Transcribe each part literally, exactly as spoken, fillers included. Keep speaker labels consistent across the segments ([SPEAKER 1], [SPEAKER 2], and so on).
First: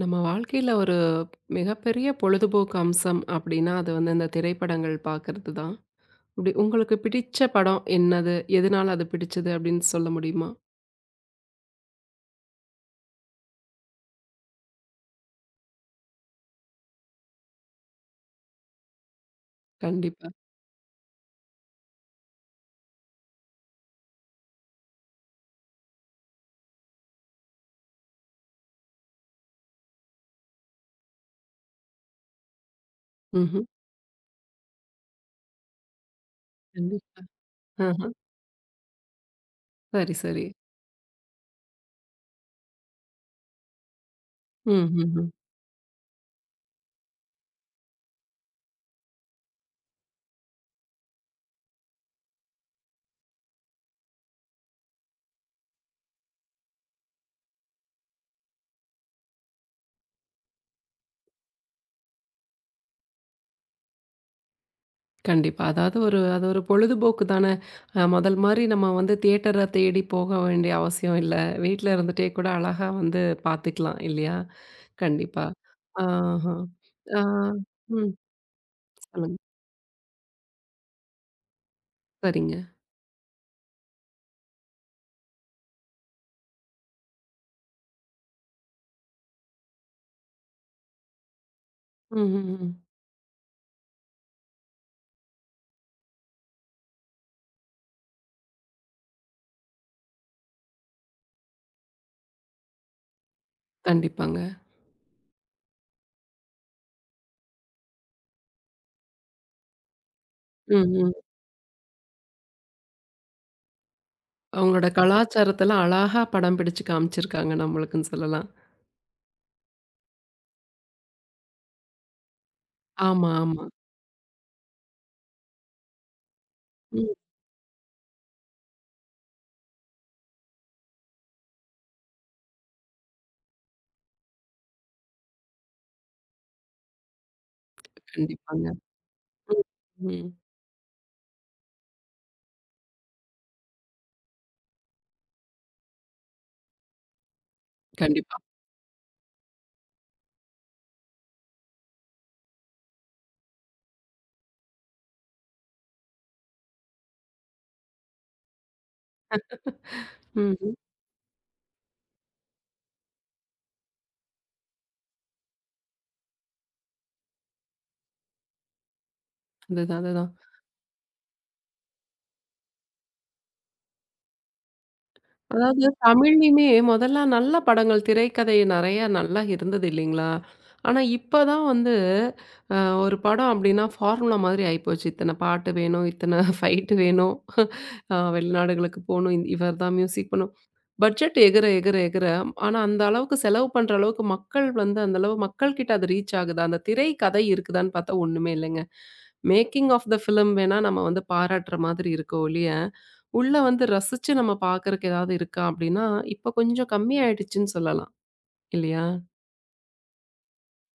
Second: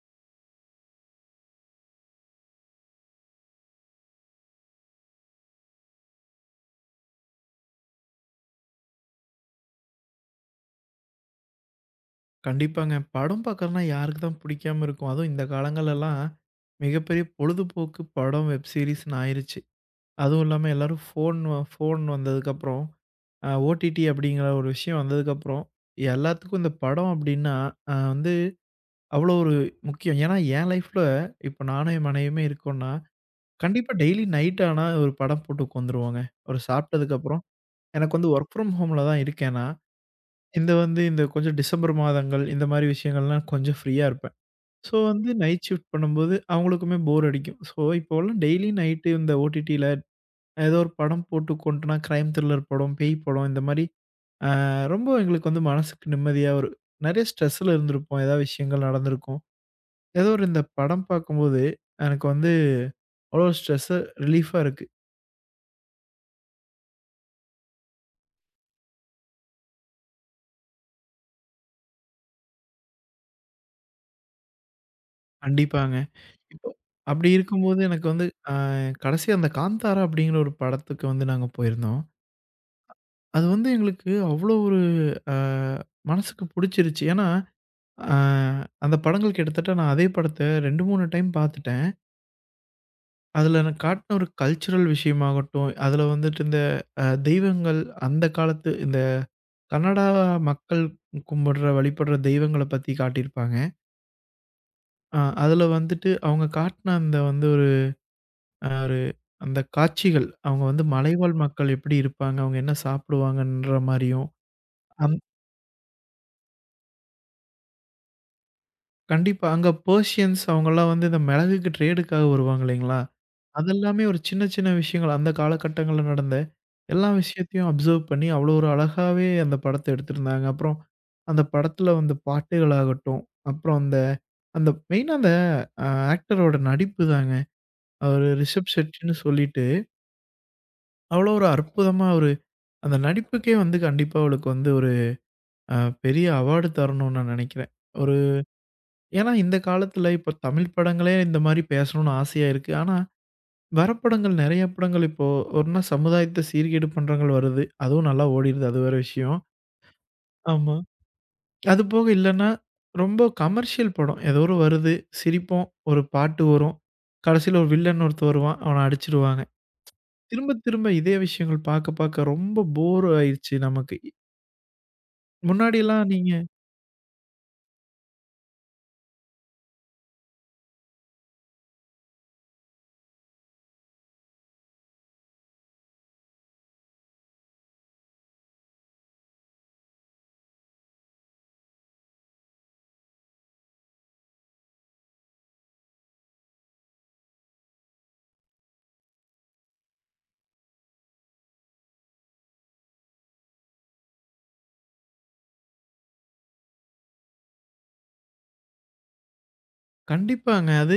[SPEAKER 1] நம்ம வாழ்க்கையில ஒரு மிகப்பெரிய பொழுதுபோக்கு அம்சம் அப்படின்னா, அது வந்து இந்த திரைப்படங்கள் பார்க்கறது தான். இப்படி உங்களுக்கு பிடிச்ச படம் என்னது? எதனால அது பிடிச்சது அப்படின்னு சொல்ல முடியுமா?
[SPEAKER 2] கண்டிப்பாங்க. படம் பார்க்கறதுனா யாருக்கு தான் பிடிக்காம இருக்கும். அதுவும் இந்த காலங்கள்லலாம் மிகப்பெரிய பொழுதுபோக்கு படம், வெப் சீரிஸ்ன்னு ஆயிருச்சு.
[SPEAKER 1] கண்டிப்பா.
[SPEAKER 2] அதுவும் இல்லாம எல்லாரும் ஃபோன் ஃபோன் வந்ததுக்கப்புறம் அ ஓடிடி அப்படிங்கிற ஒரு விஷயம் வந்ததுக்கப்புறம், எல்லாத்துக்கும் இந்த படம் அப்படின்னா அ வந்து அவ்வளோ ஒரு முக்கியம். ஏன்னா என் லைஃப்ல இப்ப நானும் என் மனைவியுமே இருக்கோம்னா,
[SPEAKER 1] ம்ஹ்ம்.
[SPEAKER 2] கண்டிப்பா டெய்லி நைட் ஆனா ஒரு படம் போட்டு உட்காந்துருவோங்க. ஒரு
[SPEAKER 1] கண்டி
[SPEAKER 2] சாப்பிட்டதுக்கப்புறம்
[SPEAKER 1] ஆஹ.
[SPEAKER 2] எனக்கு வந்து வொர்க் ஃப்ரம் ஹோம்ல தான் இருக்கேன் நான்.
[SPEAKER 1] சரி, சரி.
[SPEAKER 2] இந்த வந்து இந்த கொஞ்சம் டிசம்பர் மாதங்கள் இந்த மாரி விஷயங்கள்லாம் கொஞ்சம் ஃப்ரீயா இருப்பேன்.
[SPEAKER 1] ம்,
[SPEAKER 2] ஸோ
[SPEAKER 1] ம்,
[SPEAKER 2] வந்து
[SPEAKER 1] ம்.
[SPEAKER 2] நைட் ஷிஃப்ட் பண்ணும்போது அவங்களுக்குமே போர் அடிக்கும். ஸோ இப்போலாம் டெய்லி நைட்டு இந்த ஓடிடில ஏதோ ஒரு படம் போட்டு கொண்டுனா கிரைம் த்ரில்லர் படம், பேய் படம் இந்த மாரி அ ரொம்ப எங்களுக்கு வந்து மனசுக்கு நிம்மதியா ஒரு நெறைய ஸ்ட்ரெஸ்ல இருந்திருப்போம். ஏதாவது விஷயங்கள் நடந்திருக்கும். ஏதோ ஒரு இந்த படம் பார்க்கும்போது எனக்கு வந்து அவ்வளோ ஸ்ட்ரெஸ்ஸு ரிலீஃபா இருக்கு.
[SPEAKER 1] கண்டிப்பா. அதாவது ஒரு அது ஒரு பொழுதுபோக்கு தானே. அ முதல் மாரி நம்ம வந்து தியேட்டர தேடி போக வேண்டிய அவசியம் இல்ல. வீட்ல இருந்துட்டே கூட அழகா வந்து பார்த்துக்கலாம் இல்லையா? கண்டிப்பா.
[SPEAKER 2] கண்டிப்பாங்க.
[SPEAKER 1] ஆஹ.
[SPEAKER 2] இப்போ
[SPEAKER 1] ஆ.
[SPEAKER 2] அப்படி இருக்கும்போது எனக்கு
[SPEAKER 1] ம்.
[SPEAKER 2] வந்து அ கடைசியா
[SPEAKER 1] சொல்லுங்க.
[SPEAKER 2] அந்த காந்தாரா அப்படிங்கிற ஒரு படத்துக்கு வந்து நாங்க போயிருந்தோம்.
[SPEAKER 1] சரிங்க.
[SPEAKER 2] அது வந்து எங்களுக்கு அவ்வளோ ஒரு அ மனசுக்கு புடிச்சிருச்சு. ஏன்னா ஆ அந்த படங்கள் கிட்டத்தட்ட நான் அதே படத்த ரெண்டு, மூணு டைம் பார்த்துட்டேன்.
[SPEAKER 1] ம், ம், ம்.
[SPEAKER 2] அதில எனக்கு காட்டின ஒரு கல்ச்சுரல் விஷயமாகட்டும், அதில வந்துட்டு இந்த அ தெய்வங்கள் அந்த காலத்து இந்த கன்னடா மக்கள் கும்பிடுற, வழிபடுற தெய்வங்கள பத்தி காட்டியிருப்பாங்க.
[SPEAKER 1] கண்டிப்பாங்க.
[SPEAKER 2] அ அதில வந்துட்டு அவங்க காட்டின அந்த வந்து ஒரு அ ஒரு அந்த காட்சிகள், அவங்க
[SPEAKER 1] ம்,
[SPEAKER 2] வந்து
[SPEAKER 1] ம்.
[SPEAKER 2] மலைவாழ் மக்கள் எப்படி இருப்பாங்க, அவங்க என்ன சாப்பிடுவாங்கன்ற மாரியும்.
[SPEAKER 1] அவங்களோட கலாச்சாரத்தல அழகா படம் பிடிச்சு காமிச்சிருக்காங்க நம்மளுக்குன்னு சொல்லலாம்.
[SPEAKER 2] கண்டிப்பா. அங்க பெர்ஷியன்ஸ் அவங்கலாம் வந்து இந்த மிளகுக்கு ட்ரேடுக்காக வருவாங்க இல்லைங்களா?
[SPEAKER 1] ஆமா, ஆமா.
[SPEAKER 2] அதெல்லாமே ஒரு சின்ன சின்ன விஷயங்கள் அந்த காலகட்டங்கள்ல நடந்த
[SPEAKER 1] ம்.
[SPEAKER 2] எல்லா விஷயத்தையும் அப்சர்வ் பண்ணி அவ்வளோ ஒரு அழகாவே அந்த படத்த எடுத்திருந்தாங்க. அப்புறம் அந்த படத்துல வந்த பாட்டுகளாகட்டும், அப்புறம் அந்த அந்த மெயினா அந்த அ ஆக்டரோட நடிப்பு தாங்க. அவரு
[SPEAKER 1] கண்டிப்பாங்க.
[SPEAKER 2] ரிஷப் ஷெட்டின்னு சொல்லிட்டு
[SPEAKER 1] ம், ம்.
[SPEAKER 2] அவ்வளோ ஒரு அற்புதமா ஒரு அந்த நடிப்புக்கே வந்து கண்டிப்பா அவளுக்கு வந்து ஒரு அ பெரிய அவார்டு தரணும்னு நான் நெனைக்கிறேன். ஒரு
[SPEAKER 1] கண்டிப்பா.
[SPEAKER 2] ஏன்னா, இந்த காலத்துல இப்ப தமிழ் படங்களே இந்த மாரி பேசணும்னு ஆசையா இருக்கு. ஆனா, வர படங்கள் நெறைய படங்கள் இப்போ ஒண்ணா சமுதாயத்த சீர்கேடு பண்றங்கள் வருது. அதுவும் நல்லா ஓடிருது. அது வேற விஷயம்.
[SPEAKER 1] ம்.
[SPEAKER 2] ஆமா.
[SPEAKER 1] ம்.
[SPEAKER 2] அது போக இல்லன்னா, ரொம்ப கமர்ஷியல் படம். ஏதோ ஒரு வருது, சிரிப்போம், ஒரு பாட்டு வரும். கடைசில ஒரு வில்லன் ஒருத்தன் வருவான். அவன அடிச்சிடுவாங்க.
[SPEAKER 1] அதுதான், அதுதான்.
[SPEAKER 2] திரும்ப திரும்ப இதே விஷயங்கள் பாக்க பாக்க ரொம்ப போர் ஆயிருச்சு நமக்கு.
[SPEAKER 1] அதாவது
[SPEAKER 2] முன்னாடிலாம் நீங்க
[SPEAKER 1] தமிழ்லயுமே மொதல்லாம் நல்ல படங்கள், திரைக்கதை நெறையா நல்லா இருந்தது இல்லைங்களா? ஆனா, இப்ப தான் வந்து அ ஒரு படம் அப்டின்னா ஃபார்முலா மாதிரி ஆயிப்போச்சு. இத்தன பாட்டு வேணும், இத்தன ஃபைட் வேணும், அ வெளிநாடுகளுக்கு போணும், இந் இவர் தான் மியூசிக் பண்ணும். பட்ஜெட் எகிற, எகிற, எகிற. ஆனா, அந்த அளவுக்கு செலவு பண்ற அளவுக்கு மக்கள் வந்து அந்த அளவு மக்கள்கிட்ட அது ரீச் ஆகுதா? அந்த திரைக்கதை இருக்குதான்னு பார்த்தா ஒண்ணுமே இல்லைங்க. மேக்கிங் ஆஃப் த ஃபிலிம் வேணா நம்ம வந்து பாராட்டுற மாதிரி இருக்கோ ஒழிய உள்ள வந்து ரசிச்சு நம்ம பாக்குறக்கு ஏதாவது இருக்கா அப்படின்னா, இப்ப கொஞ்சம் கம்மி ஆயிடுச்சுன்னு சொல்லலாம். இல்லையா?
[SPEAKER 2] கண்டிப்பாங்க. அது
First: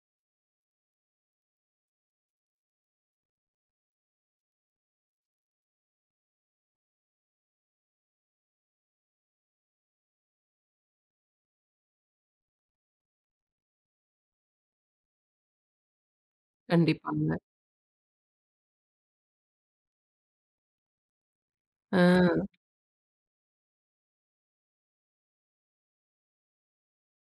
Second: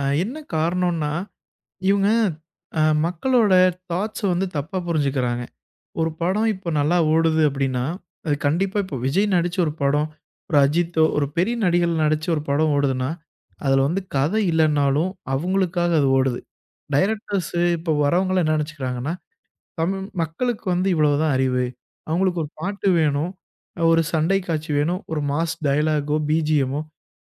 [SPEAKER 2] அ என்ன காரணம்னா இவங்க அ மக்களோட தாட்ஸ வந்து தப்பா புரிஞ்சுக்கிறாங்க. ஒரு படம் இப்போ நல்லா ஓடுது அப்டின்னா, அது கண்டிப்பா இப்போ விஜய் நடிச்ச ஒரு படம், ஒரு அஜித்தோ, ஒரு பெரிய நடிகர்கள் நடிச்ச ஒரு படம் ஓடுதுன்னா, அதுல வந்து கதை இல்லன்னாலும் அவங்களுக்காக அது ஓடுது.
[SPEAKER 1] கண்டிப்பாங்க.
[SPEAKER 2] டைரக்டர்ஸ் இப்போ வரவங்கலாம் என்ன நெனச்சுக்கிறாங்கன்னா, தமிழ் மக்களுக்கு வந்து இவ்வளவுதான் அறிவு.
[SPEAKER 1] ஆ
[SPEAKER 2] அவங்களுக்கு ஒரு பாட்டு வேணும், ஒரு சண்டை காட்சி வேணும், ஒரு மாஸ் டயலாகோ, பிஜிஎம்மோ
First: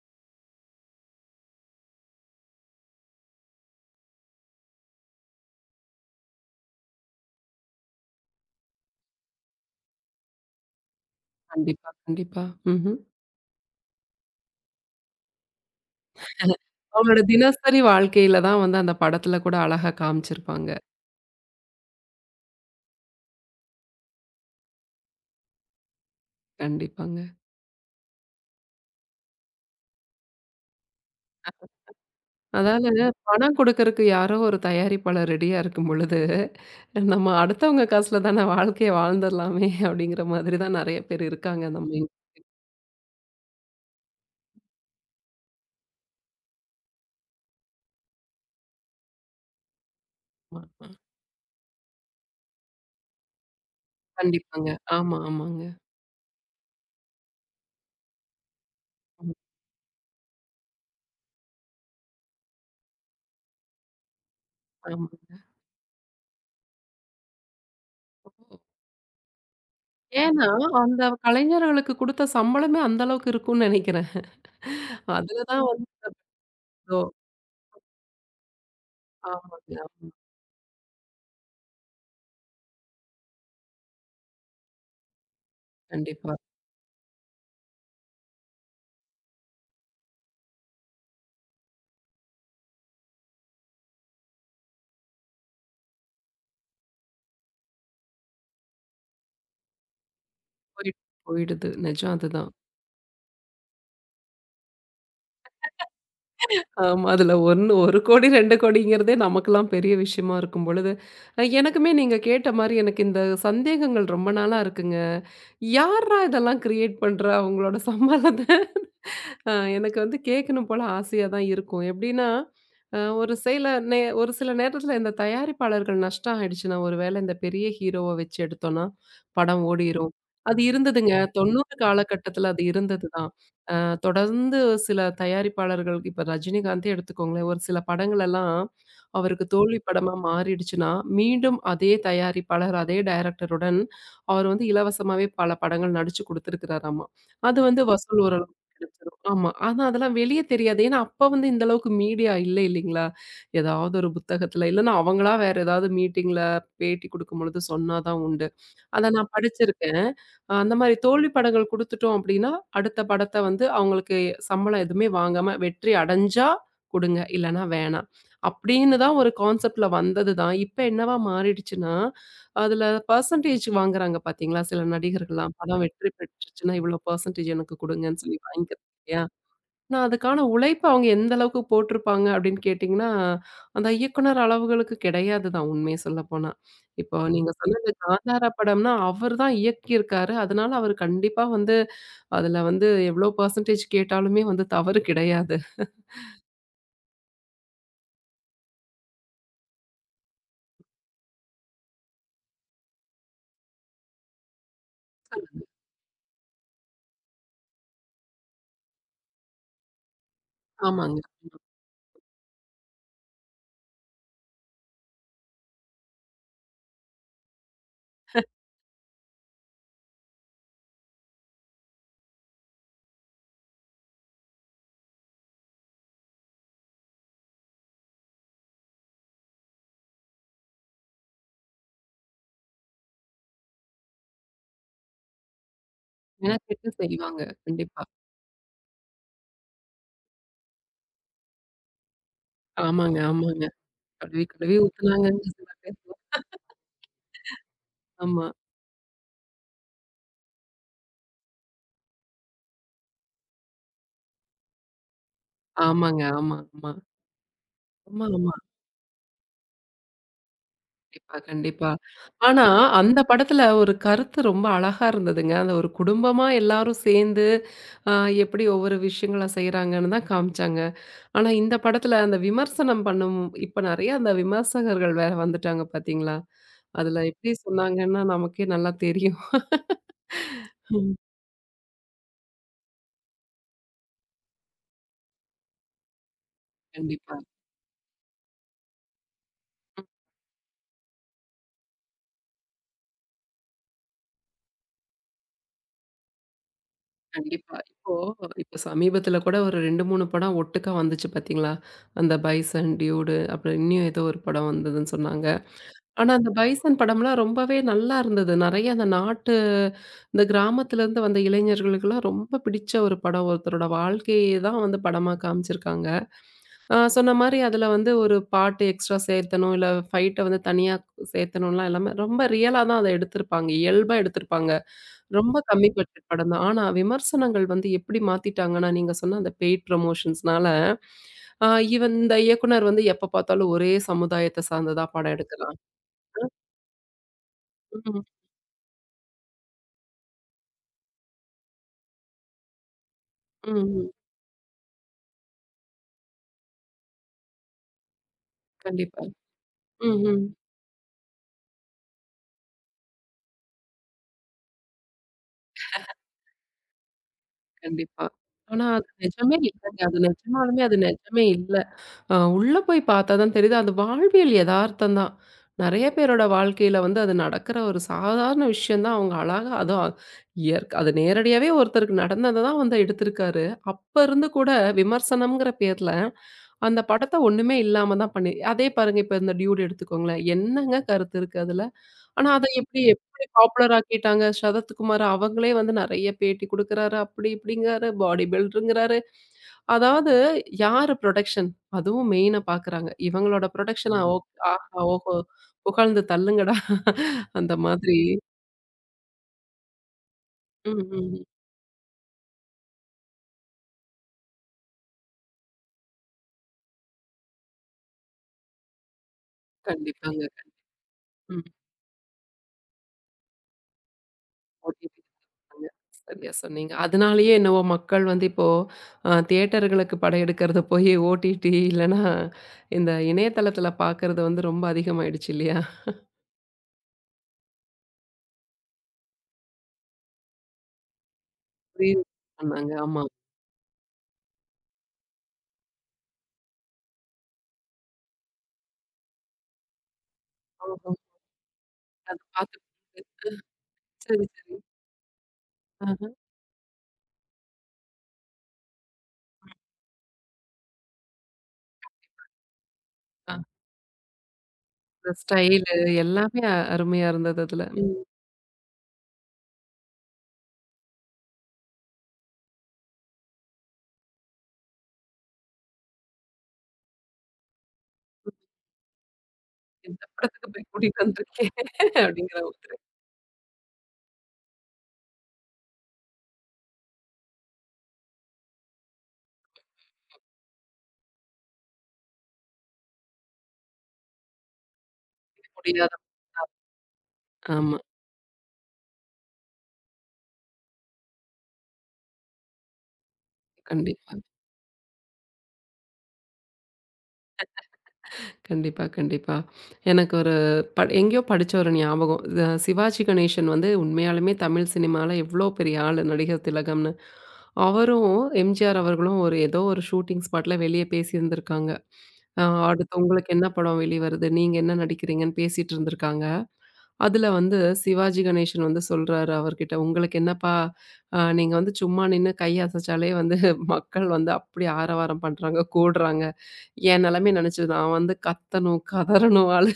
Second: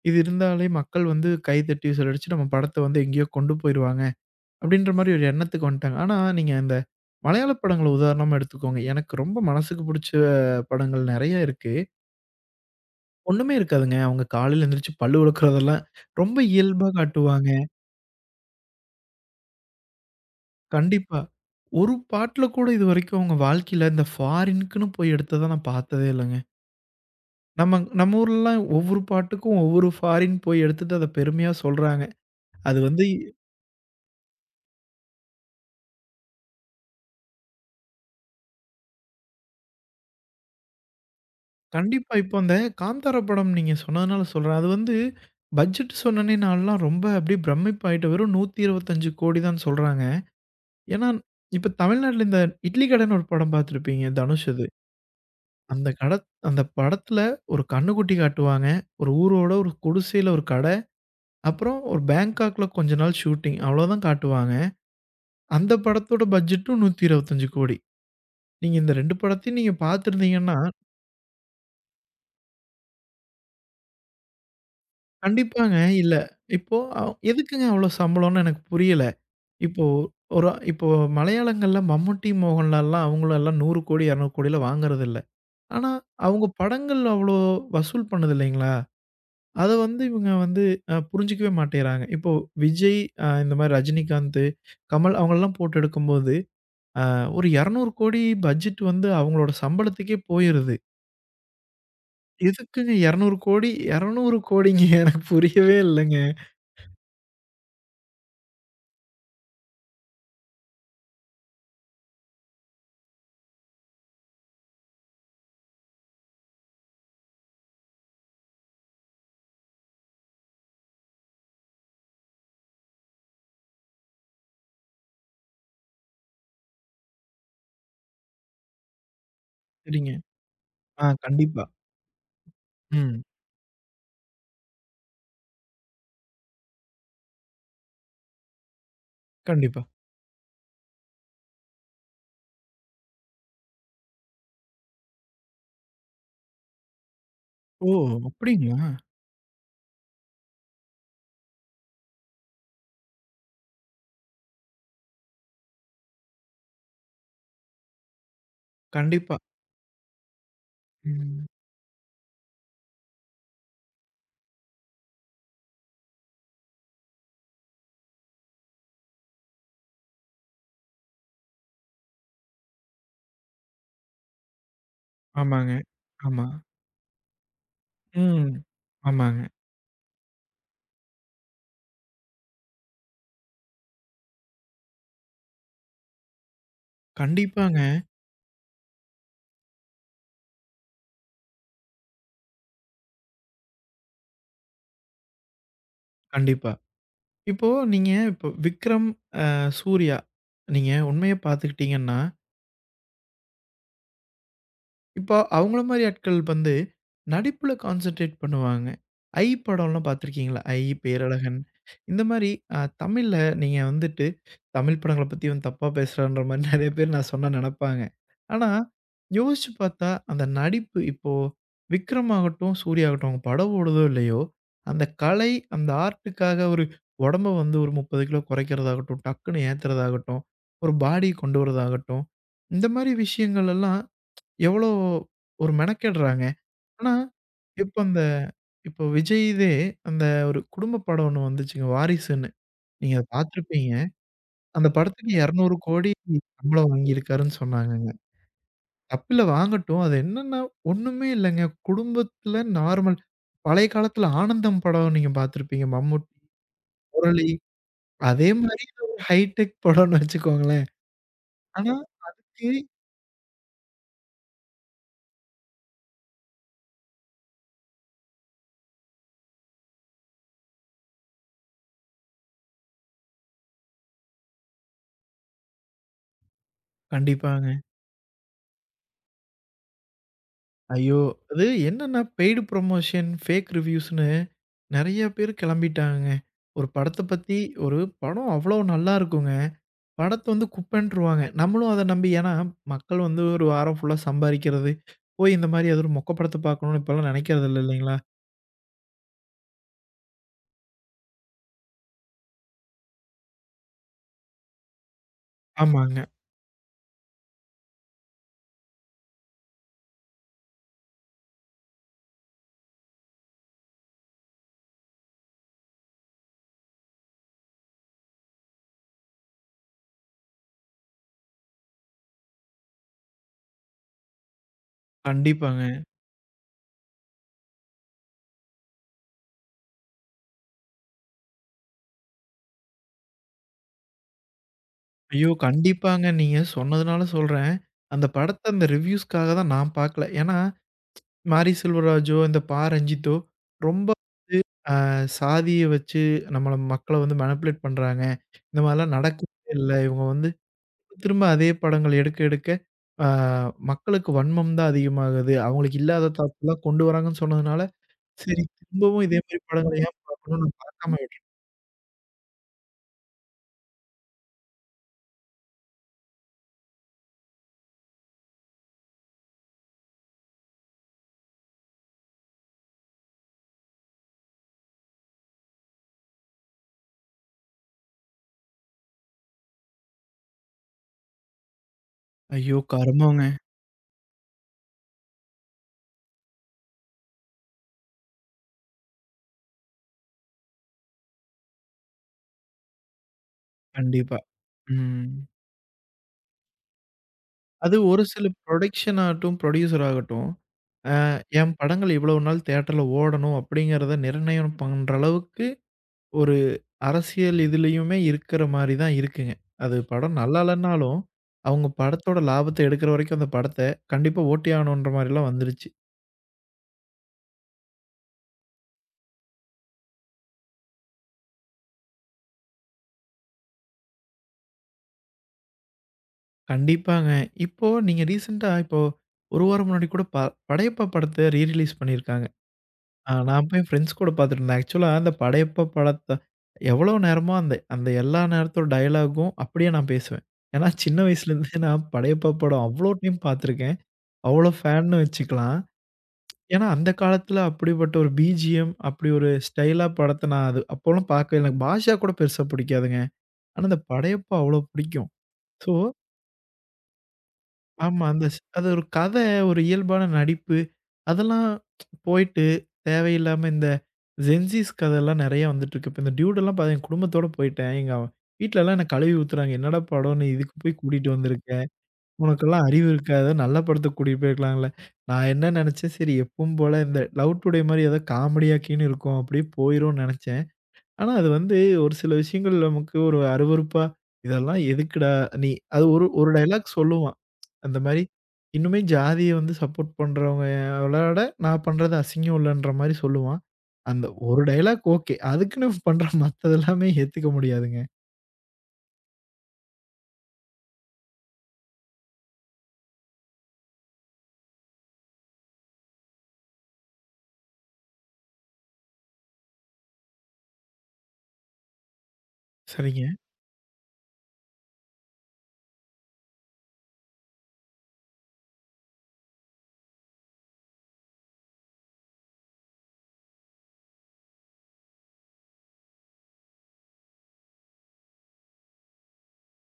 [SPEAKER 2] இது இருந்தாலே மக்கள் வந்து கைதட்டி விசிலடிச்சு நம்ம படத்த வந்து எங்கேயோ கொண்டு போயிருவாங்க. அப்படின்ற மாரி ஒரு எண்ணத்துக்கு வந்துட்டாங்க. ஆனா, நீங்க இந்த மலையாள படங்கள உதாரணமா எடுத்துக்கோங்க. எனக்கு ரொம்ப மனசுக்கு புடிச்ச படங்கள் நெறைய இருக்கு.
[SPEAKER 1] கண்டிப்பா, கண்டிப்பா. ம்ஹ்ம்.
[SPEAKER 2] ஒண்ணுமே இருக்காதுங்க. அவங்க காலையில எந்திரிச்சு பல்லு விளக்குறதெல்லாம் ரொம்ப இயல்பா
[SPEAKER 1] அவங்களோட
[SPEAKER 2] காட்டுவாங்க.
[SPEAKER 1] தினசரி வாழ்க்கையில தான் வந்து அந்த படத்துல கூட அழகா காமிச்சிருப்பாங்க.
[SPEAKER 2] கண்டிப்பா. ஒரு பாட்டுல கூட இதுவரைக்கும் அவங்க வாழ்க்கையில இந்த ஃபாரின்க்குன்னு போய் எடுத்தத நான் பார்த்ததே இல்லங்க.
[SPEAKER 1] கண்டிப்பாங்க.
[SPEAKER 2] நம்ம நம்ம ஊர்லலாம் ஒவ்வொரு பாட்டுக்கும் ஒவ்வொரு ஃபாரின் போய் எடுத்துட்டு அத பெருமையா சொல்றாங்க. அது வந்து
[SPEAKER 1] அதாவது பணம் குடுக்கறக்கு யாரோ ஒரு தயாரிப்பாளர் ரெடியா இருக்கும் பொழுது, நம்ம அடுத்தவங்க காசுல தான வாழ்க்கைய வாழ்ந்துரலாமே அப்படிங்கிற மாதிரி தான் நெறைய பேர் இருக்காங்க நம்ம
[SPEAKER 2] கண்டிப்பா. இப்ப அந்த காந்தாரா படம் நீங்க சொன்னதுனால சொல்றேன். அது வந்து பட்ஜெட் சொன்னோனே நான்லாம் ரொம்ப அப்படியே பிரமிப்பாயிட்டேன். வெறும் நூற்றி இருபத்தி ஐந்து கோடி தான் சொல்றாங்க.
[SPEAKER 1] ஆமா.
[SPEAKER 2] ஏன்னா, இப்ப தமிழ்நாட்ல இந்த இட்லி கடன்னு ஒரு படம் பார்த்துருப்பீங்க. தனுஷ் அது.
[SPEAKER 1] கண்டிப்பாங்க. ஆமா, ஆமாங்க.
[SPEAKER 2] அந்த கட அந்த படத்துல ஒரு கன்னுக்குட்டி காட்டுவாங்க. ஒரு
[SPEAKER 1] ம்.
[SPEAKER 2] ஊரோட ஒரு குடிசையில ஒரு கடை. அப்புறம் ஒரு பேங்காக்ல கொஞ்ச நாள் ஷூட்டிங் அவ்வளோதான் காட்டுவாங்க.
[SPEAKER 1] ஆமாங்க.
[SPEAKER 2] அந்த படத்தோட பட்ஜெட்டும் நூற்றி இருபத்தி ஐந்து கோடி. நீங்க இந்த ரெண்டு படத்தையும் நீங்க
[SPEAKER 1] ஏன்னா,
[SPEAKER 2] பார்த்துருந்தீங்கன்னா,
[SPEAKER 1] அந்த கலைஞர்களுக்கு குடுத்த சம்பளமே அந்த அளவுக்கு இருக்கும்னு நெனைக்கிறேன். அதுல தான்
[SPEAKER 2] கண்டிப்பாங்க. இல்ல இப்போ அ
[SPEAKER 1] வந்தோ
[SPEAKER 2] எதுக்குங்க அவ்வளோ சம்பளம்னு எனக்கு புரியல.
[SPEAKER 1] ஆமாங்க,
[SPEAKER 2] இப்போ
[SPEAKER 1] ஆமா.
[SPEAKER 2] ஒரு இப்போ மலையாளங்கள்ல மம்முட்டி, மோகன்லால்லாம் அவங்களெல்லாம் நூறு கோடி இருநூறு கோடில வாங்குறதில்ல. ஆனா,
[SPEAKER 1] கண்டிப்பா.
[SPEAKER 2] அவங்க படங்கள் அவ்வளோ வசூல் பண்ணுது இல்லைங்களா? அத வந்து இவங்க வந்து அ புரிஞ்சுக்கவே மாட்டேங்கிறாங்க. இப்போ விஜய், அ இந்த மாரி ரஜினிகாந்த், கமல் அவங்கள்லாம் போட்டு எடுக்கும்போது, அ ஒரு இருநூறு கோடி பட்ஜெட் வந்து அவங்களோட சம்பளத்துக்கே போயிருது.
[SPEAKER 1] போயிட் போயிடுது. நிஜம் அதுதான்.
[SPEAKER 2] எதுக்குங்க இருநூறு கோடி இருநூறு கோடிங்க எனக்கு புரியவே இல்லங்க.
[SPEAKER 1] ஆமா. அதுல 1 1,00,00,000 2,00,00,000ங்கிறதே நமக்கெல்லாம் பெரிய விஷயமா இருக்கும் பொழுது, அ எனக்குமே நீங்க கேட்ட மாரி எனக்கு இந்த சந்தேகங்கள் ரொம்ப நாளா இருக்குங்க. யார்றா இதெல்லாம் கிரியேட் பண்றா? அவங்களோட சம்பளத்த அ எனக்கு வந்து கேட்கணும் போல ஆசையா தான் இருக்கும். எப்படின்னா, அ ஒரு சில நே ஒரு சில நேரத்தில இந்த தயாரிப்பாளர்கள் நஷ்டம் ஆயிடுச்சுன்னா, ஒரு வேளை இந்த பெரிய ஹீரோவ வச்சு எடுத்தோம்னா, படம்
[SPEAKER 2] சரிங்க.
[SPEAKER 1] ஓடிரும். அது
[SPEAKER 2] ஆ
[SPEAKER 1] இருந்ததுங்க.
[SPEAKER 2] கண்டிப்பா.
[SPEAKER 1] தொண்ணூறு காலகட்டத்தில அது இருந்தது
[SPEAKER 2] ம்.
[SPEAKER 1] தான். அ தொடர்ந்து சில தயாரிப்பாளர்கள் இப்ப ரஜினிகாந்தே எடுத்துக்கோங்களேன், ஒரு சில படங்களெல்லாம் அவருக்கு தோல்வி
[SPEAKER 2] கண்டிப்பா.
[SPEAKER 1] படமா மாறிடுச்சுன்னா, மீண்டும் அதே தயாரிப்பாளர், அதே டைரக்டருடன் அவர் வந்து இலவசமாவே பல படங்கள் நடிச்சு குடுத்துருக்கிறாராமா. அது வந்து
[SPEAKER 2] ஓ!
[SPEAKER 1] வசூல் ஓரளவுக்கு
[SPEAKER 2] அப்படிங்களா?
[SPEAKER 1] கிடைச்சிரும். ஆமா. ஆனா அதெல்லாம் வெளிய தெரியாது. ஏன்னா, அப்ப வந்து இந்த அளவுக்கு மீடியா இல்ல இல்லைங்களா? ஏதாவது ஒரு புத்தகத்துல, இல்லன்னா அவங்களா வேற ஏதாவது மீட்டிங்ல பேட்டி குடுக்கும்பொழுது சொன்னா தான் உண்டு. அத நான்
[SPEAKER 2] கண்டிப்பா.
[SPEAKER 1] படிச்சிருக்கேன். அஹ் அந்த மாரி தோல்வி
[SPEAKER 2] ம்.
[SPEAKER 1] படங்கள் குடுத்துட்டோம் அப்டின்னா, அடுத்த படத்த வந்து அவங்களுக்கு சம்பளம் எதுவுமே வாங்காம, வெற்றி அடைஞ்சா குடுங்க, இல்லன்னா வேணாம். அப்டின்னு தான் ஒரு கான்செப்ட்ல வந்தது தான். இப்ப என்னவா மாறிடுச்சுன்னா, அதுல பெர்சன்டேஜ் வாங்குறாங்க பாத்தீங்களா? சில நடிகர்கள்லாம்
[SPEAKER 2] ஆமாங்க.
[SPEAKER 1] படம் வெற்றி
[SPEAKER 2] ஆமா.
[SPEAKER 1] பெற்றுச்சுன்னா, இவ்ளோ பெர்சன்டேஜ் எனக்கு குடுங்கன்னு சொல்லி
[SPEAKER 2] ம்.
[SPEAKER 1] வாங்கிக்கிறாங்க இல்லையா?
[SPEAKER 2] ஆமாங்க.
[SPEAKER 1] நான் அதுக்கான உழைப்ப அவங்க எந்த அளவுக்கு போட்டிருப்பாங்க அப்படின்னு கேட்டீங்கன்னா, அந்த இயக்குனர் அளவுகளுக்கு கிடையாது தான் உண்மைய சொல்லப்போனா. இப்போ நீங்க சொன்ன
[SPEAKER 2] கண்டிப்பாங்க.
[SPEAKER 1] இந்த காந்தாரா படம்னா அவரு தான் இயக்கியிருக்காரு. அதனால அவரு கண்டிப்பா வந்து அதுல வந்து எவ்வளோ பெர்சன்டேஜ் கேட்டாலுமே வந்து தவறு கிடையாது.
[SPEAKER 2] கண்டிப்பா. இப்போ நீங்க இப்போ விக்ரம், அ சூர்யா நீங்க உண்மைய பார்த்துக்கிட்டீங்கன்னா, இப்போ
[SPEAKER 1] சொல்லுங்க.
[SPEAKER 2] அவங்கள மாரி ஆட்கள் வந்து, நடிப்புல கான்சன்ட்ரேட் பண்ணுவாங்க. ஐ படம்லாம் பார்த்துருக்கீங்களா? ஐ,
[SPEAKER 1] ஆமாங்க.
[SPEAKER 2] பேரழகன். இந்த மாரி அ தமிழ்ல நீங்க வந்துட்டு, தமிழ் படங்கள பத்தி இவன் தப்பா பேசுறான்ற மாரி நெறைய பேர் நான் சொன்னா நெனப்பாங்க. ஆனா, யோசிச்சு பார்த்தா அந்த நடிப்பு இப்போ விக்ரம் ஆகட்டும், சூர்யா ஆகட்டும் அவங்க படம் ஓடுதோ இல்லையோ, அந்த கலை, அந்த ஆர்ட்டுக்காக ஒரு உடம்ப வந்து ஒரு முப்பது கிலோ குறைக்கிறதாகட்டும், டக்குன்னு ஏத்துறதாகட்டும், ஒரு பாடி கொண்டு வரதாகட்டும், இந்த மாரி விஷயங்கள் எல்லாம் எவ்வளோ ஒரு மெனக்கெடுறாங்க.
[SPEAKER 1] மெனக்கெட்டு
[SPEAKER 2] ஆனா,
[SPEAKER 1] செய்வாங்க.
[SPEAKER 2] இப்ப
[SPEAKER 1] கண்டிப்பா.
[SPEAKER 2] அந்த இப்போ விஜய் இதே அந்த ஒரு குடும்ப படம் ஒண்ணு வந்துச்சுங்க, வாரிசுன்னு. நீங்க
[SPEAKER 1] ஆமாங்க,
[SPEAKER 2] அத
[SPEAKER 1] ஆமாங்க.
[SPEAKER 2] பார்த்துருப்பீங்க.
[SPEAKER 1] கழுவி கழுவி
[SPEAKER 2] அந்த படத்துக்கு
[SPEAKER 1] ஊத்துனாங்கன்னு சில பேர்
[SPEAKER 2] இருநூறு கோடி சம்பளம் வாங்கியிருக்காருன்னு சொன்னாங்கங்க.
[SPEAKER 1] ஆமா.
[SPEAKER 2] தப்பில்ல வாங்கட்டும். அது என்னன்னா, ஒண்ணுமே இல்லங்க. குடும்பத்துல நார்மல் பழைய காலத்துல ஆனந்தம் படம் நீங்க பார்த்துருப்பீங்க.
[SPEAKER 1] ஆமாங்க.
[SPEAKER 2] மம்முட்டி,
[SPEAKER 1] ஆமா, ஆமா.
[SPEAKER 2] முரளி.
[SPEAKER 1] ஆமா,
[SPEAKER 2] அதே
[SPEAKER 1] ஆமா.
[SPEAKER 2] மாரி இது ஒரு ஹைடெக் படம்னு வச்சுக்கோங்களேன்.
[SPEAKER 1] கண்டிப்பா, கண்டிப்பா.
[SPEAKER 2] ஆனா,
[SPEAKER 1] ஆனா,
[SPEAKER 2] அதுக்கு
[SPEAKER 1] அந்த படத்துல ஒரு கருத்து ரொம்ப அழகா இருந்ததுங்க. அந்த ஒரு குடும்பமா எல்லாரும் சேர்ந்து, அ எப்படி ஒவ்வொரு விஷயங்கள செய்றாங்கன்னு தான் காமிச்சாங்க. ஆனா, இந்த படத்துல அந்த விமர்சனம் பண்ணும் இப்ப நெறைய அந்த விமர்சகர்கள் வேற வந்துட்டாங்க பார்த்தீங்களா? அதுல எப்படி
[SPEAKER 2] கண்டிப்பாங்க.
[SPEAKER 1] சொன்னாங்கன்னா, நமக்கே நல்லா தெரியும். ம்.
[SPEAKER 2] ஐயோ! அது என்னன்னா பெய்டு ப்ரமோஷன், ஃபேக் ரிவ்யூஸ்ன்னு நெறைய பேர் கெளம்பிட்டாங்கங்க. ஒரு படத்த
[SPEAKER 1] கண்டிப்பா.
[SPEAKER 2] பத்தி ஒரு படம் அவ்ளோ நல்லா இருக்குங்க.
[SPEAKER 1] ம்.
[SPEAKER 2] படத்த வந்து குப்பன்ருவாங்க. நம்மளும் அத நம்பி ஏன்னா மக்கள் வந்து ஒரு வாரம் ஃபுல்லா சம்பாரிக்கிறது, போய் இந்த மாரி அது ஒரு மொக்க படத்த பார்க்கணும்னு இப்பலாம் நெனைக்கிறது
[SPEAKER 1] கண்டிப்பா.
[SPEAKER 2] இல்ல
[SPEAKER 1] இப்போ
[SPEAKER 2] இல்லைங்களா?
[SPEAKER 1] இப்ப சமீபத்துல கூட ஒரு ரெண்டு, மூணு படம் ஒட்டுக்கா வந்துச்சு பார்த்தீங்களா? அந்த பைசன், டியூடு அப்புறம் இன்னும் ஏதோ ஒரு படம் வந்ததுன்னு சொன்னாங்க.
[SPEAKER 2] ஆமாங்க.
[SPEAKER 1] ஆனா, அந்த பைசன் படம்லாம் ரொம்பவே நல்லா இருந்தது. நெறைய அந்த நாட்டு இந்த கிராமத்துலருந்து வந்த இளைஞர்களுக்கெல்லாம் ரொம்ப பிடிச்ச ஒரு படம். ஒருத்தரோட வாழ்க்கைய தான் வந்து படமா காமிச்சிருக்காங்க. அ சொன்ன மாரி அதுல வந்து ஒரு பாட்டு எக்ஸ்ட்ரா சேர்த்தணும், இல்ல ஃபைட்ட வந்து தனியா சேர்த்தணும்லாம் எல்லாமே ரொம்ப ரியலா தான் அத எடுத்திருப்பாங்க. இயல்பா எடுத்திருப்பாங்க. ரொம்ப
[SPEAKER 2] கண்டிப்பாங்க.
[SPEAKER 1] கம்மி பட்ஜெட் படம் தான். ஆனா, விமர்சனங்கள் வந்து எப்படி மாத்திட்டாங்கன்னா, நீங்க சொன்ன அந்த பெய்ட் ப்ரமோஷன்ஸ்னால, அ இவன் இந்த இயக்குனர் வந்து எப்ப பார்த்தாலும் ஒரே சமுதாயத்த சார்ந்ததா படம்
[SPEAKER 2] ஐயோ!
[SPEAKER 1] எடுக்கிறான்.
[SPEAKER 2] கண்டிப்பாங்க. நீங்க சொன்னதுனால சொல்றேன்.
[SPEAKER 1] ம்,
[SPEAKER 2] அந்த படத்த அந்த ரிவ்யூஸ்க்காக தான் நான் பார்க்கல. ஏன்னா, மாரி செல்வராஜோ, இந்த பா ரஞ்சித்தோ ரொம்ப
[SPEAKER 1] ம்.
[SPEAKER 2] சாதிய வச்சு நம்மள மக்கள வந்து மேனிபுலேட் பண்றாங்க. இந்த மாரிலாம்
[SPEAKER 1] கண்டிப்பா.
[SPEAKER 2] நடக்கவே இல்ல.
[SPEAKER 1] ம்,
[SPEAKER 2] இவங்க
[SPEAKER 1] ம்.
[SPEAKER 2] வந்து திரும்ப அதே படங்கள் எடுக்க எடுக்க ஆ மக்களுக்கு வன்மம் தான் அதிகமாகுது. அவங்களுக்கு இல்லாத தாட்ஸ்லாம் கொண்டு வராங்கன்னு சொன்னதுனால,
[SPEAKER 1] கண்டிப்பா.
[SPEAKER 2] சரி
[SPEAKER 1] ஆனா அது
[SPEAKER 2] திரும்பவும் இதே
[SPEAKER 1] நிஜமே
[SPEAKER 2] மாரி படங்கள
[SPEAKER 1] இல்லங்க.
[SPEAKER 2] ஏன்
[SPEAKER 1] அது
[SPEAKER 2] பார்க்கணும்னு
[SPEAKER 1] நிஜமாலுமே அது
[SPEAKER 2] பார்க்காம விட்டுட்டேன்.
[SPEAKER 1] நிஜமே இல்ல. அ உள்ள போய் பார்த்தா தான் தெரியுது. அது வாழ்வியல் எதார்த்தம் தான். நெறைய பேரோட வாழ்க்கையில வந்து அது நடக்கிற ஒரு சாதாரண விஷயம் தான். அவங்க அழகா அதுவும் இயற் அது நேரடியாவே ஒருத்தருக்கு நடந்தத தான் வந்து எடுத்திருக்காரு. அப்ப இருந்து கூட விமர்சனம்ங்கிற பேர்ல, அந்த படத்த ஒண்ணுமே இல்லாம தான் பண்ணி அதே பாருங்க இப்ப இந்த டியூட் எடுத்துக்கோங்களேன். என்னங்க கருத்து இருக்கு அதுல? ஆனா, அத
[SPEAKER 2] ஐயோ!
[SPEAKER 1] எப்படி எப்படி
[SPEAKER 2] கர்மங்க.
[SPEAKER 1] பாப்புலர் ஆக்கிட்டாங்க. சரத்குமார் அவங்களே வந்து நெறைய பேட்டி குடுக்குறாரு. அப்படி இப்படிங்கிறாரு. பாடி பில்டர்ங்கிறாரு. அதாவது யாரு புரொடக்ஷன்? அதுவும் மெயினா பாக்குறாங்க. இவங்களோட புரொடக்ஷனா ஆமா.
[SPEAKER 2] கண்டிப்பா.
[SPEAKER 1] ஓக் ஆஹா!
[SPEAKER 2] ம்.
[SPEAKER 1] ஓஹோ! புகழ்ந்து தள்ளுங்கடா அந்த
[SPEAKER 2] அது
[SPEAKER 1] மாதிரி.
[SPEAKER 2] ஒரு சில புரொடக்ஷன் ஆகட்டும், புரொடியூசர் ஆகட்டும்,
[SPEAKER 1] ம், ம். ம்.
[SPEAKER 2] என் படங்கள் இவ்வளவு நாள் தியேட்டர்ல ஓடணும் அப்படிங்கிறத நிர்ணயம் பண்ற அளவுக்கு ஒரு அரசியல் இதுலயுமே இருக்கிற மாரி தான் இருக்குங்க. அது படம்
[SPEAKER 1] கண்டிப்பாங்க.
[SPEAKER 2] நல்லா இல்லன்னாலும்,
[SPEAKER 1] ம்.
[SPEAKER 2] அவங்க படத்தோட லாபத்த எடுக்கிற வரைக்கும் அந்த படத்த கண்டிப்பா ஓட்டி
[SPEAKER 1] ஓடிடி
[SPEAKER 2] ஆகணுன்ற மாரிலாம்
[SPEAKER 1] கொடுத்தாங்க.
[SPEAKER 2] வந்துருச்சு.
[SPEAKER 1] சரியா சொன்னீங்க. அதனாலேயே என்னவோ மக்கள் வந்து இப்போ அ தியேட்டர்களுக்கு படையெடுக்கிறத போய் ஓடிடி இல்லன்னா இந்த இணையதளத்துல பாக்குறது வந்து ரொம்ப அதிகமாயிடுச்சு இல்லையா?
[SPEAKER 2] கண்டிப்பாங்க. இப்போ நீங்க ரீசென்ட்டா இப்போ ஒரு வாரம் முன்னாடி கூட ப படையப்பா படத்த ரீ ரிலீஸ்
[SPEAKER 1] ரீல்ஸ்
[SPEAKER 2] பண்ணியிருக்காங்க.
[SPEAKER 1] பண்ணாங்க. ஆமா.
[SPEAKER 2] அ நான் போய் என் ஃப்ரெண்ட்ஸ் கூட பார்த்துட்டு இருந்தேன். ஆக்சுவலா அந்த படையப்பா படத்த எவ்வளோ நேரமோ அந்த அந்த எல்லா நேரத்தோட டயலாக்கும் அப்படியே நான் பேசுவேன். ஏன்னா
[SPEAKER 1] ஓஹோ!
[SPEAKER 2] சின்ன வயசுலேருந்தே நான்
[SPEAKER 1] அத
[SPEAKER 2] படையப்பா
[SPEAKER 1] பார்த்து
[SPEAKER 2] படம் அவ்வளோ டைம் பார்த்துருக்கேன்.
[SPEAKER 1] சரி,
[SPEAKER 2] அவ்வளோ
[SPEAKER 1] சரி.
[SPEAKER 2] ஃபேன்னு வச்சுக்கலாம்.
[SPEAKER 1] ஆஹ.
[SPEAKER 2] ஏன்னா, அந்த காலத்துல அப்படிப்பட்ட ஒரு பிஜிஎம், அப்படி ஒரு ஸ்டைலா படத்த நான் அது அப்போலாம் பார்க்கவே எனக்கு பாஷா கூட பெருசா பிடிக்காதுங்க.
[SPEAKER 1] அ
[SPEAKER 2] ஆனா, அந்த படையப்பா அவ்ளோ பிடிக்கும்.
[SPEAKER 1] அந்த
[SPEAKER 2] ஸோ
[SPEAKER 1] ஸ்டைலு எல்லாமே அருமையா இருந்தது அதுல. ம்.
[SPEAKER 2] ஆமா. அந்த ஸ் அது ஒரு கதை, ஒரு இயல்பான நடிப்பு, அதெல்லாம் போயிட்டு தேவையில்லாம இந்த ஜென்ஸீஸ் கதைலாம் நெறைய வந்துட்டுருக்கு. இப்ப இந்த டியூடெல்லாம் பாத்தீங்கன்னா, என் குடும்பத்தோட போயிட்டேன். எங்க வீட்லலாம் என்ன கழுவி ஊத்துறாங்க. "என்னடா
[SPEAKER 1] இந்த
[SPEAKER 2] படம்! நீ
[SPEAKER 1] படத்துக்கு
[SPEAKER 2] இதுக்கு
[SPEAKER 1] போய்
[SPEAKER 2] போய்
[SPEAKER 1] கூட்டிட்டு
[SPEAKER 2] கூட்டிட்டு
[SPEAKER 1] வந்திருக்கே
[SPEAKER 2] வந்திருக்க?"
[SPEAKER 1] அப்படிங்கிற
[SPEAKER 2] உனக்கெல்லாம்
[SPEAKER 1] ஒத்துழைக்க
[SPEAKER 2] அறிவு இருக்காது. நல்ல படத்துக்கு கூட்டிட்டு போயிருக்கலாம்ல. நான் என்ன நெனச்சேன், சரி எப்பவும் போல இந்த லவ் டுடே மாரி ஏதோ காமெடியா கீன்னு இருக்கும். அப்படியே போயிரும்னு நெனச்சேன். ஆனா அது வந்து ஒரு சில விஷயங்கள் நமக்கு ஒரு அருவருப்பா, "இதெல்லாம் எதுக்குடா நீ" அது
[SPEAKER 1] முடியாத
[SPEAKER 2] ஒரு ஒரு டயலாக் சொல்லுவான். அந்த
[SPEAKER 1] ஆமா.
[SPEAKER 2] மாரி இன்னுமே ஜாதிய வந்து சப்போர்ட் பண்றவங்களோட நான் பண்றது அசிங்கம் இல்லன்ற மாரி சொல்லுவான். அந்த
[SPEAKER 1] கண்டிப்பா.
[SPEAKER 2] ஒரு டயலாக் ஓகே. அதுக்குன்னு பண்ற மத்ததெல்லாமே ஏத்துக்க முடியாதுங்க.
[SPEAKER 1] கண்டிப்பா, கண்டிப்பா. எனக்கு ஒரு ப எங்கேயோ படிச்ச ஒரு ஞாபகம். அ சிவாஜி கணேசன் வந்து உண்மையாலுமே தமிழ் சினிமால எவ்ளோ பெரிய ஆளு நடிகர் திலகம்னு. அவரும் எம்ஜிஆர் அவர்களும் ஒரு ஏதோ ஒரு ஷூட்டிங் ஸ்பாட்ல வெளிய பேசியிருந்திருக்காங்க. அ அடுத்து
[SPEAKER 2] சரிங்க.
[SPEAKER 1] உங்களுக்கு என்ன படம் வெளிவருது? நீங்க என்ன நடிக்கிறீங்கன்னு பேசிட்டு இருந்திருக்காங்க. அதுல வந்து சிவாஜி கணேசன் வந்து சொல்றாரு அவர்கிட்ட, "உங்களுக்கு என்னப்பா, அ நீங்க வந்து சும்மா நின்னு கை அசைச்சாலே வந்து மக்கள் வந்து அப்படி ஆரவாரம் பண்றாங்க, கூடுறாங்க. என் நிலைமைய நெனச்சு நான் வந்து கத்தணும், கதறணும், அழு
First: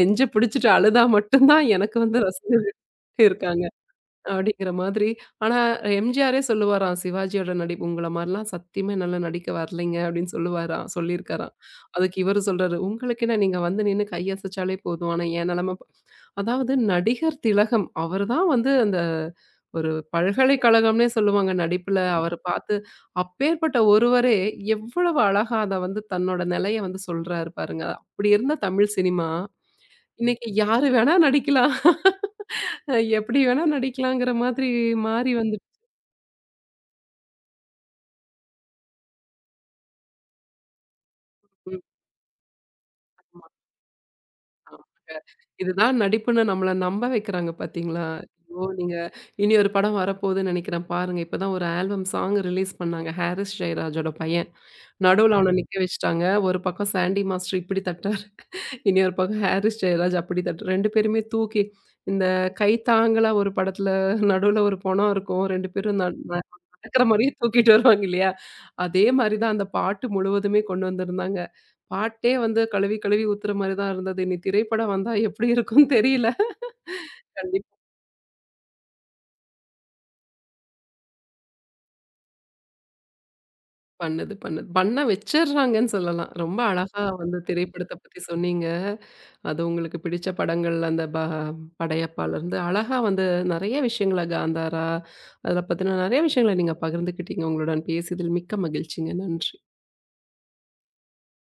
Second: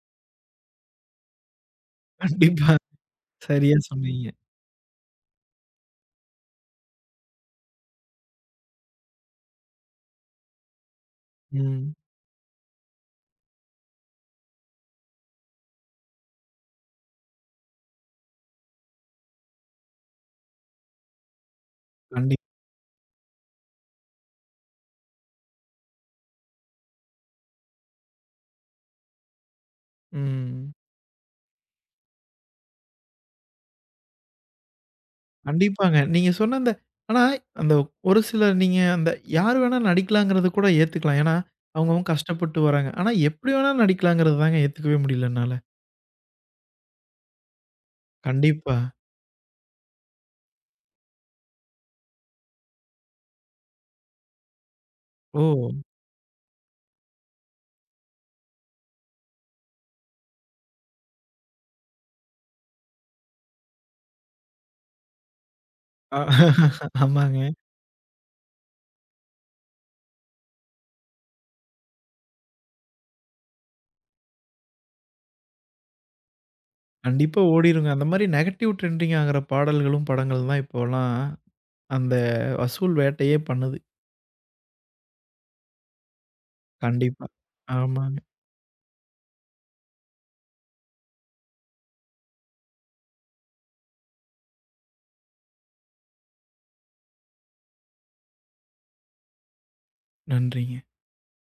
[SPEAKER 1] நெஞ்ச பிடிச்சுட்டு அழுதா மட்டும் தான் எனக்கு வந்து
[SPEAKER 2] கண்டிப்பா.
[SPEAKER 1] ரசிகர்கள் இருக்காங்க."
[SPEAKER 2] சரியா சொன்னீங்க.
[SPEAKER 1] அப்படிங்கிற மாதிரி. ஆனா எம்ஜிஆரே சொல்லுவாராம், சிவாஜியோட நடிப்பு உங்கள மாரிலாம் சத்தியமா என்னால நடிக்க வரலைங்க அப்படின்னு சொல்லுவாராம். சொல்லியிருக்காராம்.
[SPEAKER 2] ம்.
[SPEAKER 1] அதுக்கு இவரு சொல்றாரு, உங்களுக்கு என்ன நீங்க வந்து நின்னு கையசைச்சாலே போதும். ஆனா என் நிலைமை ப-" அதாவது நடிகர் திலகம் அவர் தான் வந்து அந்த ஒரு பல்கலைக்கழகம்னே சொல்லுவாங்க நடிப்புல. அவர
[SPEAKER 2] கண்டிப்
[SPEAKER 1] பார்த்து அப்பேற்பட்ட ஒருவரே எவ்வளவு அழகா அத வந்து தன்னோட நிலைய வந்து சொல்றாரு பாருங்க. அப்படி இருந்த தமிழ் சினிமா, இன்னைக்கு
[SPEAKER 2] ம்.
[SPEAKER 1] யாரு வேணா நடிக்கலாம். அ எப்படி வேணா நடிக்கலாங்கிற மாதிரி மாறி வந்துட்டு.
[SPEAKER 2] கண்டிப்பாங்க. நீங்க சொன்ன அந்த ஆனா அந்த ஒரு சில நீங்க அந்த யார் வேணா நடிக்கலாங்கிறத கூட ஏத்துக்கலாம். ஏன்னா,
[SPEAKER 1] ம்.
[SPEAKER 2] அவங்கவங்க கஷ்டப்பட்டு வராங்க. ஆனா
[SPEAKER 1] ஆமா,
[SPEAKER 2] எப்படி வேணா நடிக்கலாங்கிறது தாங்க ஏத்துக்கவே
[SPEAKER 1] ஆமாங்க.
[SPEAKER 2] முடியல என்னால.
[SPEAKER 1] இதுதான் நடிப்புன்னு நம்மள நம்ப வைக்கிறாங்க பார்த்தீங்களா? ஐயோ!
[SPEAKER 2] கண்டிப்பா.
[SPEAKER 1] நீங்க இனி ஒரு படம் வரப்போகுதுன்னு நெனைக்கிறேன் பாருங்க. இப்பதான் ஒரு ஆல்பம் சாங் ரிலீஸ் பண்ணாங்க. ஹாரிஸ் ஜெயராஜோட பையன். நடுவுல அவன
[SPEAKER 2] ஓ!
[SPEAKER 1] நிக்க வச்சுட்டாங்க. ஒரு பக்கம் சாண்டி மாஸ்டர் இப்படி தட்ட இனி ஒரு பக்கம் ஹாரிஸ் ஜெயராஜ் அப்படி தட்டு ரெண்டு பேருமே தூக்கி இந்த கை தாங்கலா ஒரு படத்துல நடுவுல ஒரு பொணம் இருக்கும். ரெண்டு பேரும் ந
[SPEAKER 2] அ
[SPEAKER 1] ந நடக்கிற மாரியே
[SPEAKER 2] ஆமாங்க.
[SPEAKER 1] தூக்கிட்டு வருவாங்க இல்லையா? அதே மாரி தான் அந்த பாட்டு முழுவதுமே கொண்டு வந்திருந்தாங்க. பாட்டே வந்து கழுவி கழுவி ஊத்துற மாரி தான் இருந்தது. இனி திரைப்படம் வந்தா எப்படி இருக்கும்னு தெரியல.
[SPEAKER 2] கண்டிப்பா
[SPEAKER 1] கண்டிப்பா.
[SPEAKER 2] ஓடிருங்க. அந்த மாரி நெகட்டிவ் ட்ரெண்டிங் ஆகுற பாடல்களும், படங்கள் தான் இப்போலாம் அந்த வசூல் வேட்டையே பண்ணுது.
[SPEAKER 1] பண்ணுது, பண்ணுது. பண்ண வச்சர்றாங்கன்னு சொல்லலாம். ரொம்ப அழகா
[SPEAKER 2] கண்டிப்பா.
[SPEAKER 1] வந்து திரைப்படத்த
[SPEAKER 2] ஆமாங்க.
[SPEAKER 1] பத்தி சொன்னீங்க. அது உங்களுக்கு பிடிச்ச படங்கள்ல அந்த ப படையப்பாலருந்து அழகா வந்து நெறைய விஷயங்கள காந்தாரா, அதில பத்தின நெறைய விஷயங்கள நீங்க பகிர்ந்துக்கிட்டீங்க. உங்களுடன் பேசியதில் மிக்க மகிழ்ச்சிங்க. நன்றி.
[SPEAKER 2] நன்றிங்க.